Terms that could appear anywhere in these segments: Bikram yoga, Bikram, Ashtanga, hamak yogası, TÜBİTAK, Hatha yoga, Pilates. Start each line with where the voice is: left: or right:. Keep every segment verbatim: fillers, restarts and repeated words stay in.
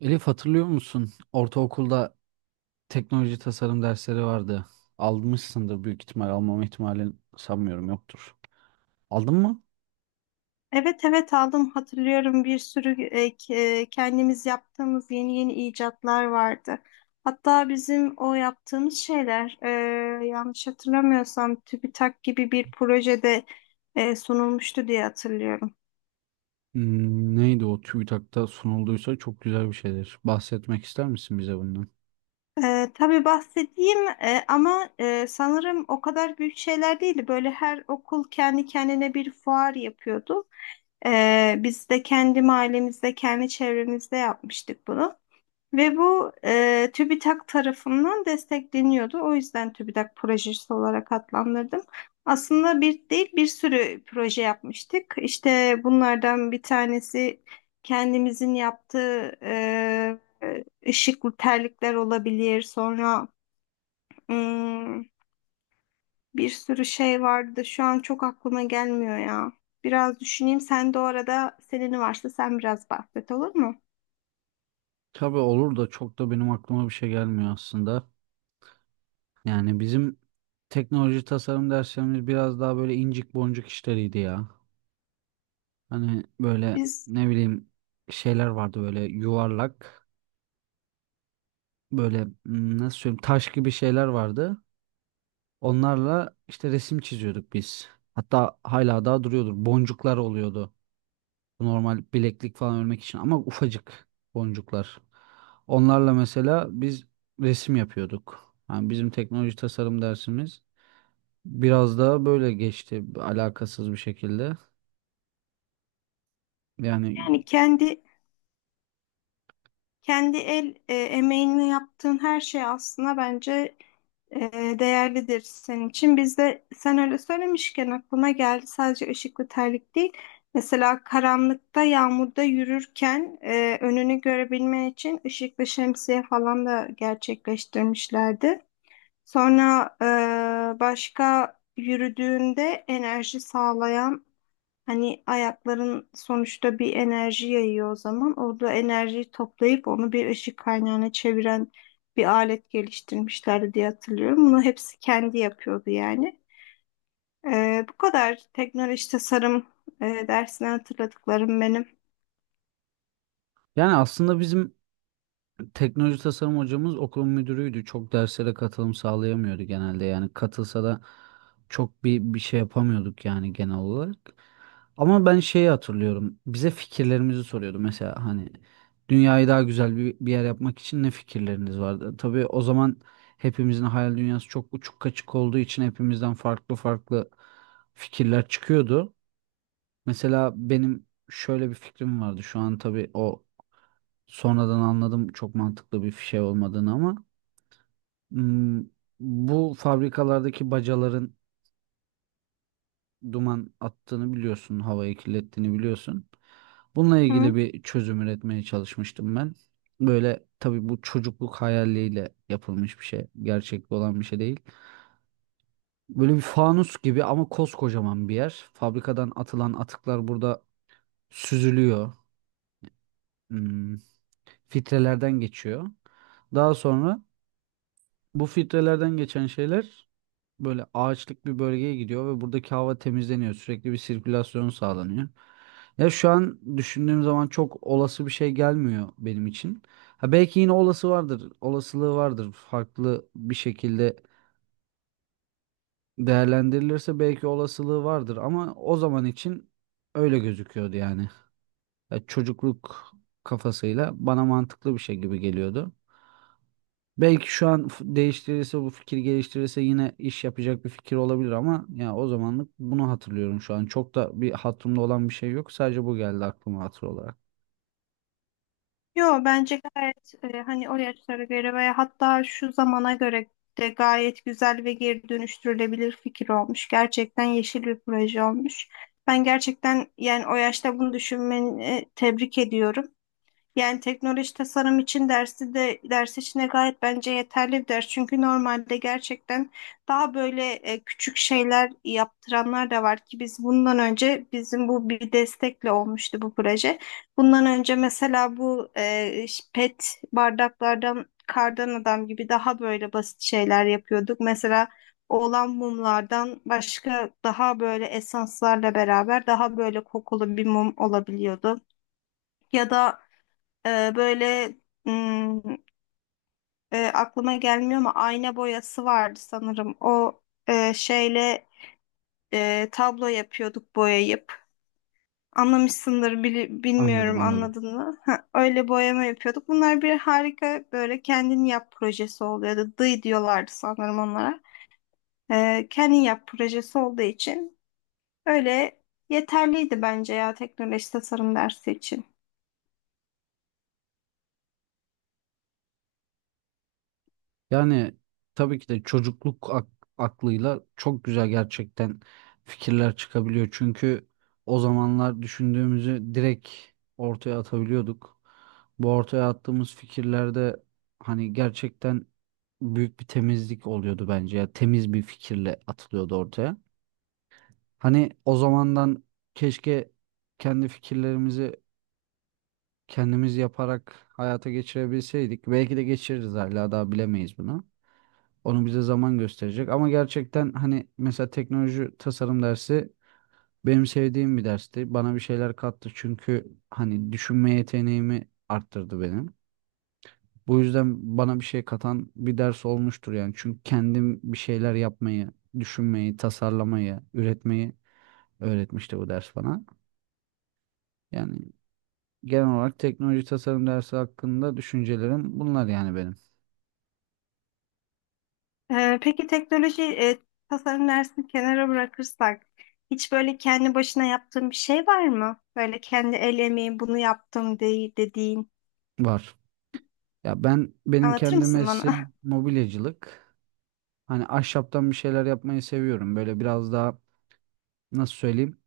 right: Elif, hatırlıyor musun? Ortaokulda teknoloji tasarım dersleri vardı. Almışsındır büyük ihtimal. Almama ihtimalin, sanmıyorum, yoktur. Aldın mı?
left: Evet, evet, aldım, hatırlıyorum. Bir sürü e, k- e, kendimiz yaptığımız yeni yeni icatlar vardı. Hatta bizim o yaptığımız şeyler, e, yanlış hatırlamıyorsam, TÜBİTAK gibi bir projede e, sunulmuştu diye hatırlıyorum.
right: Hmm, Neydi o? TÜBİTAK'ta sunulduysa çok güzel bir şeydir. Bahsetmek ister misin bize bundan?
left: E, tabii, bahsedeyim, e, ama e, sanırım o kadar büyük şeyler değildi. Böyle her okul kendi kendine bir fuar yapıyordu. E, biz de kendi mahallemizde, kendi çevremizde yapmıştık bunu. Ve bu e, TÜBİTAK tarafından destekleniyordu. O yüzden TÜBİTAK projesi olarak adlandırdım. Aslında bir değil, bir sürü proje yapmıştık. İşte bunlardan bir tanesi kendimizin yaptığı e, ışıklı terlikler olabilir. Sonra hmm, bir sürü şey vardı. Şu an çok aklıma gelmiyor ya. Biraz düşüneyim. Sen de o arada, senin varsa sen biraz bahset, olur mu?
right: Tabii olur da çok da benim aklıma bir şey gelmiyor aslında. Yani bizim teknoloji tasarım derslerimiz biraz daha böyle incik boncuk işleriydi ya. Hani böyle,
left: Biz
right: ne bileyim, şeyler vardı böyle yuvarlak, böyle, hmm, nasıl söyleyeyim, taş gibi şeyler vardı. Onlarla işte resim çiziyorduk biz. Hatta hala daha duruyordur. Boncuklar oluyordu. Normal bileklik falan örmek için ama ufacık boncuklar. Onlarla mesela biz resim yapıyorduk. Yani bizim teknoloji tasarım dersimiz biraz daha böyle geçti, alakasız bir şekilde. Yani
left: yani kendi Kendi el e, emeğini yaptığın her şey aslında bence e, değerlidir senin için. Bizde, sen öyle söylemişken aklıma geldi, sadece ışıklı ve terlik değil. Mesela karanlıkta, yağmurda yürürken e, önünü görebilmen için ışıklı şemsiye falan da gerçekleştirmişlerdi. Sonra e, başka, yürüdüğünde enerji sağlayan... Hani ayakların sonuçta bir enerji yayıyor o zaman. Orada enerjiyi toplayıp onu bir ışık kaynağına çeviren bir alet geliştirmişlerdi diye hatırlıyorum. Bunu hepsi kendi yapıyordu yani. Ee, bu kadar teknoloji tasarım e, dersinden hatırladıklarım benim.
right: yani aslında bizim teknoloji tasarım hocamız okul müdürüydü. Çok derslere katılım sağlayamıyordu genelde. Yani katılsa da çok bir bir şey yapamıyorduk yani, genel olarak. Ama ben şeyi hatırlıyorum. Bize fikirlerimizi soruyordu. Mesela hani, dünyayı daha güzel bir, bir yer yapmak için ne fikirleriniz vardı? Tabii o zaman hepimizin hayal dünyası çok uçuk kaçık olduğu için hepimizden farklı farklı fikirler çıkıyordu. Mesela benim şöyle bir fikrim vardı. Şu an tabii o Sonradan anladım çok mantıklı bir şey olmadığını ama hmm, bu fabrikalardaki bacaların duman attığını biliyorsun, havayı kirlettiğini biliyorsun. Bununla ilgili
left: Hı.
right: bir çözüm üretmeye çalışmıştım ben. Böyle, tabii, bu çocukluk hayaliyle yapılmış bir şey, gerçekte olan bir şey değil. Böyle bir fanus gibi ama koskocaman bir yer. Fabrikadan atılan atıklar burada süzülüyor, hmm, filtrelerden geçiyor. Daha sonra bu filtrelerden geçen şeyler böyle ağaçlık bir bölgeye gidiyor ve buradaki hava temizleniyor. Sürekli bir sirkülasyon sağlanıyor. Ya şu an düşündüğüm zaman çok olası bir şey gelmiyor benim için. Ha, belki yine olası vardır, olasılığı vardır. Farklı bir şekilde değerlendirilirse belki olasılığı vardır ama o zaman için öyle gözüküyordu yani. Ya, çocukluk kafasıyla bana mantıklı bir şey gibi geliyordu. Belki şu an f- değiştirirse bu fikir, geliştirirse, yine iş yapacak bir fikir olabilir ama ya, o zamanlık bunu hatırlıyorum şu an. Çok da bir hatırımda olan bir şey yok. Sadece bu geldi aklıma hatır olarak.
left: Yo, bence gayet, e, hani, o yaşlara göre veya hatta şu zamana göre de gayet güzel ve geri dönüştürülebilir fikir olmuş. Gerçekten yeşil bir proje olmuş. Ben gerçekten, yani o yaşta bunu düşünmeni e, tebrik ediyorum. Yani teknoloji tasarım için dersi de, ders içine gayet bence yeterli bir ders. Çünkü normalde gerçekten daha böyle e, küçük şeyler yaptıranlar da var ki biz, bundan önce bizim bu bir destekle olmuştu bu proje. Bundan önce mesela bu e, ş- pet bardaklardan kardan adam gibi daha böyle basit şeyler yapıyorduk. Mesela oğlan mumlardan başka, daha böyle esanslarla beraber, daha böyle kokulu bir mum olabiliyordu. Ya da ee, böyle hmm, e, aklıma gelmiyor ama ayna boyası vardı sanırım. O e, şeyle e, tablo yapıyorduk boyayıp. Anlamışsındır, bili-
right: Anladım,
left: bilmiyorum,
right: anladım.
left: anladın mı? Ha, öyle boyama yapıyorduk. Bunlar bir harika, böyle kendin yap projesi oluyordu. Dıy diyorlardı sanırım onlara. Ee, kendin yap projesi olduğu için öyle yeterliydi bence ya, teknoloji tasarım dersi için.
right: Yani tabii ki de çocukluk ak- aklıyla çok güzel gerçekten fikirler çıkabiliyor. Çünkü o zamanlar düşündüğümüzü direkt ortaya atabiliyorduk. Bu ortaya attığımız fikirlerde hani gerçekten büyük bir temizlik oluyordu bence. Ya, temiz bir fikirle atılıyordu ortaya. Hani o zamandan keşke kendi fikirlerimizi kendimiz yaparak hayata geçirebilseydik. Belki de geçiririz, hala daha bilemeyiz bunu. Onu bize zaman gösterecek. Ama gerçekten hani mesela teknoloji tasarım dersi benim sevdiğim bir dersti. Bana bir şeyler kattı çünkü hani düşünme yeteneğimi arttırdı benim. Bu yüzden bana bir şey katan bir ders olmuştur yani. Çünkü kendim bir şeyler yapmayı, düşünmeyi, tasarlamayı, üretmeyi öğretmişti bu ders bana. Yani genel olarak teknoloji tasarım dersi hakkında düşüncelerim bunlar yani benim.
left: Ee, peki, teknoloji e, tasarım dersini kenara bırakırsak, hiç böyle kendi başına yaptığın bir şey var mı? Böyle kendi el emeği, "bunu yaptım" de dediğin.
right: Var. Ya ben, benim
left: Anlatır
right: kendi
left: mısın bana?
right: mesleğim mobilyacılık. Hani ahşaptan bir şeyler yapmayı seviyorum. Böyle biraz daha, nasıl söyleyeyim,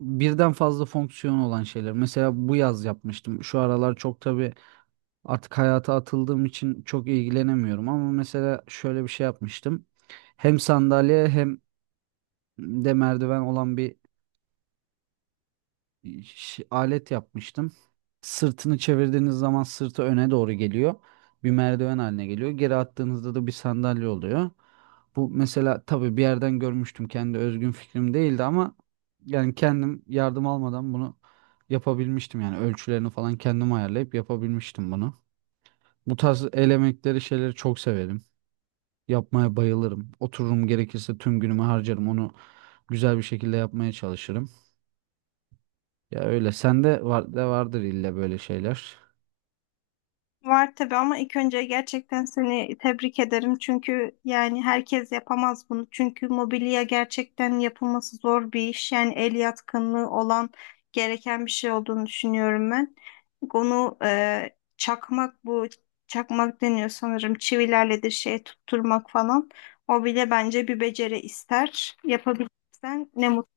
right: birden fazla fonksiyon olan şeyler. Mesela bu yaz yapmıştım. Şu aralar çok tabii artık hayata atıldığım için çok ilgilenemiyorum. Ama mesela şöyle bir şey yapmıştım. Hem sandalye hem de merdiven olan bir ş- alet yapmıştım. Sırtını çevirdiğiniz zaman sırtı öne doğru geliyor. Bir merdiven haline geliyor. Geri attığınızda da bir sandalye oluyor. Bu mesela tabii bir yerden görmüştüm. Kendi özgün fikrim değildi ama yani kendim, yardım almadan, bunu yapabilmiştim. Yani ölçülerini falan kendim ayarlayıp yapabilmiştim bunu. Bu tarz el emekleri şeyleri çok severim. Yapmaya bayılırım. Otururum, gerekirse tüm günümü harcarım. Onu güzel bir şekilde yapmaya çalışırım. Ya, öyle. Sende var de, vardır illa böyle şeyler.
left: Var tabii, ama ilk önce gerçekten seni tebrik ederim. Çünkü yani herkes yapamaz bunu. Çünkü mobilya gerçekten yapılması zor bir iş. Yani el yatkınlığı olan, gereken bir şey olduğunu düşünüyorum ben. Onu e, çakmak, bu çakmak deniyor sanırım, çivilerle de şey, tutturmak falan. O bile bence bir beceri ister. Yapabilirsen ne mutlu.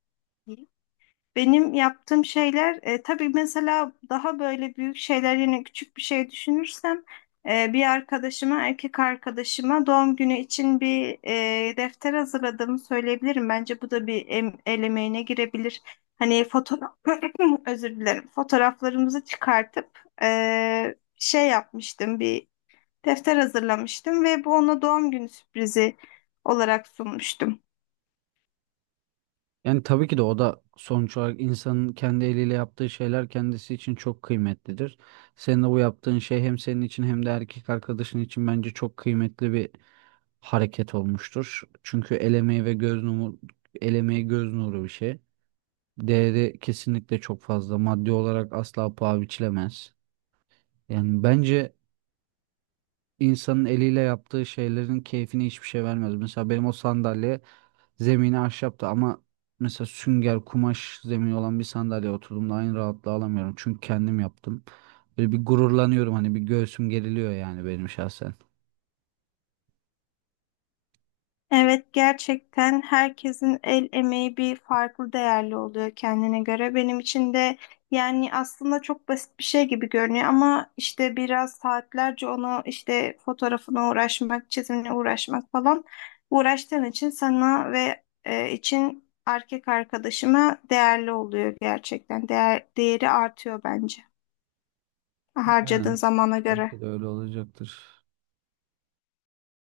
left: Benim yaptığım şeyler e, tabii, mesela daha böyle büyük şeyler... Yine küçük bir şey düşünürsem, e, bir arkadaşıma, erkek arkadaşıma doğum günü için bir e, defter hazırladığımı söyleyebilirim. Bence bu da bir em, el emeğine girebilir. Hani fotoğraf özür dilerim, fotoğraflarımızı çıkartıp e, şey yapmıştım, bir defter hazırlamıştım ve bu ona doğum günü sürprizi olarak sunmuştum.
right: Yani tabii ki de o da sonuç olarak insanın kendi eliyle yaptığı şeyler kendisi için çok kıymetlidir. Senin de bu yaptığın şey hem senin için hem de erkek arkadaşın için bence çok kıymetli bir hareket olmuştur. Çünkü el emeği ve göz nuru, el emeği göz nuru bir şey. Değeri kesinlikle çok fazla. Maddi olarak asla paha biçilemez. Yani bence insanın eliyle yaptığı şeylerin keyfini hiçbir şey vermez. Mesela benim o sandalye zemini ahşaptı ama mesela sünger, kumaş zemini olan bir sandalyeye oturduğumda aynı rahatlığı alamıyorum. Çünkü kendim yaptım. Böyle bir gururlanıyorum hani, bir göğsüm geriliyor yani, benim şahsen.
left: Evet, gerçekten herkesin el emeği bir farklı değerli oluyor kendine göre. Benim için de yani aslında çok basit bir şey gibi görünüyor ama işte biraz saatlerce onu, işte fotoğrafına uğraşmak, çizimine uğraşmak falan uğraştığın için sana ve e, için erkek arkadaşıma değerli oluyor gerçekten. Değer, değeri artıyor bence harcadığın
right: Yani
left: zamana göre.
right: belki de öyle olacaktır.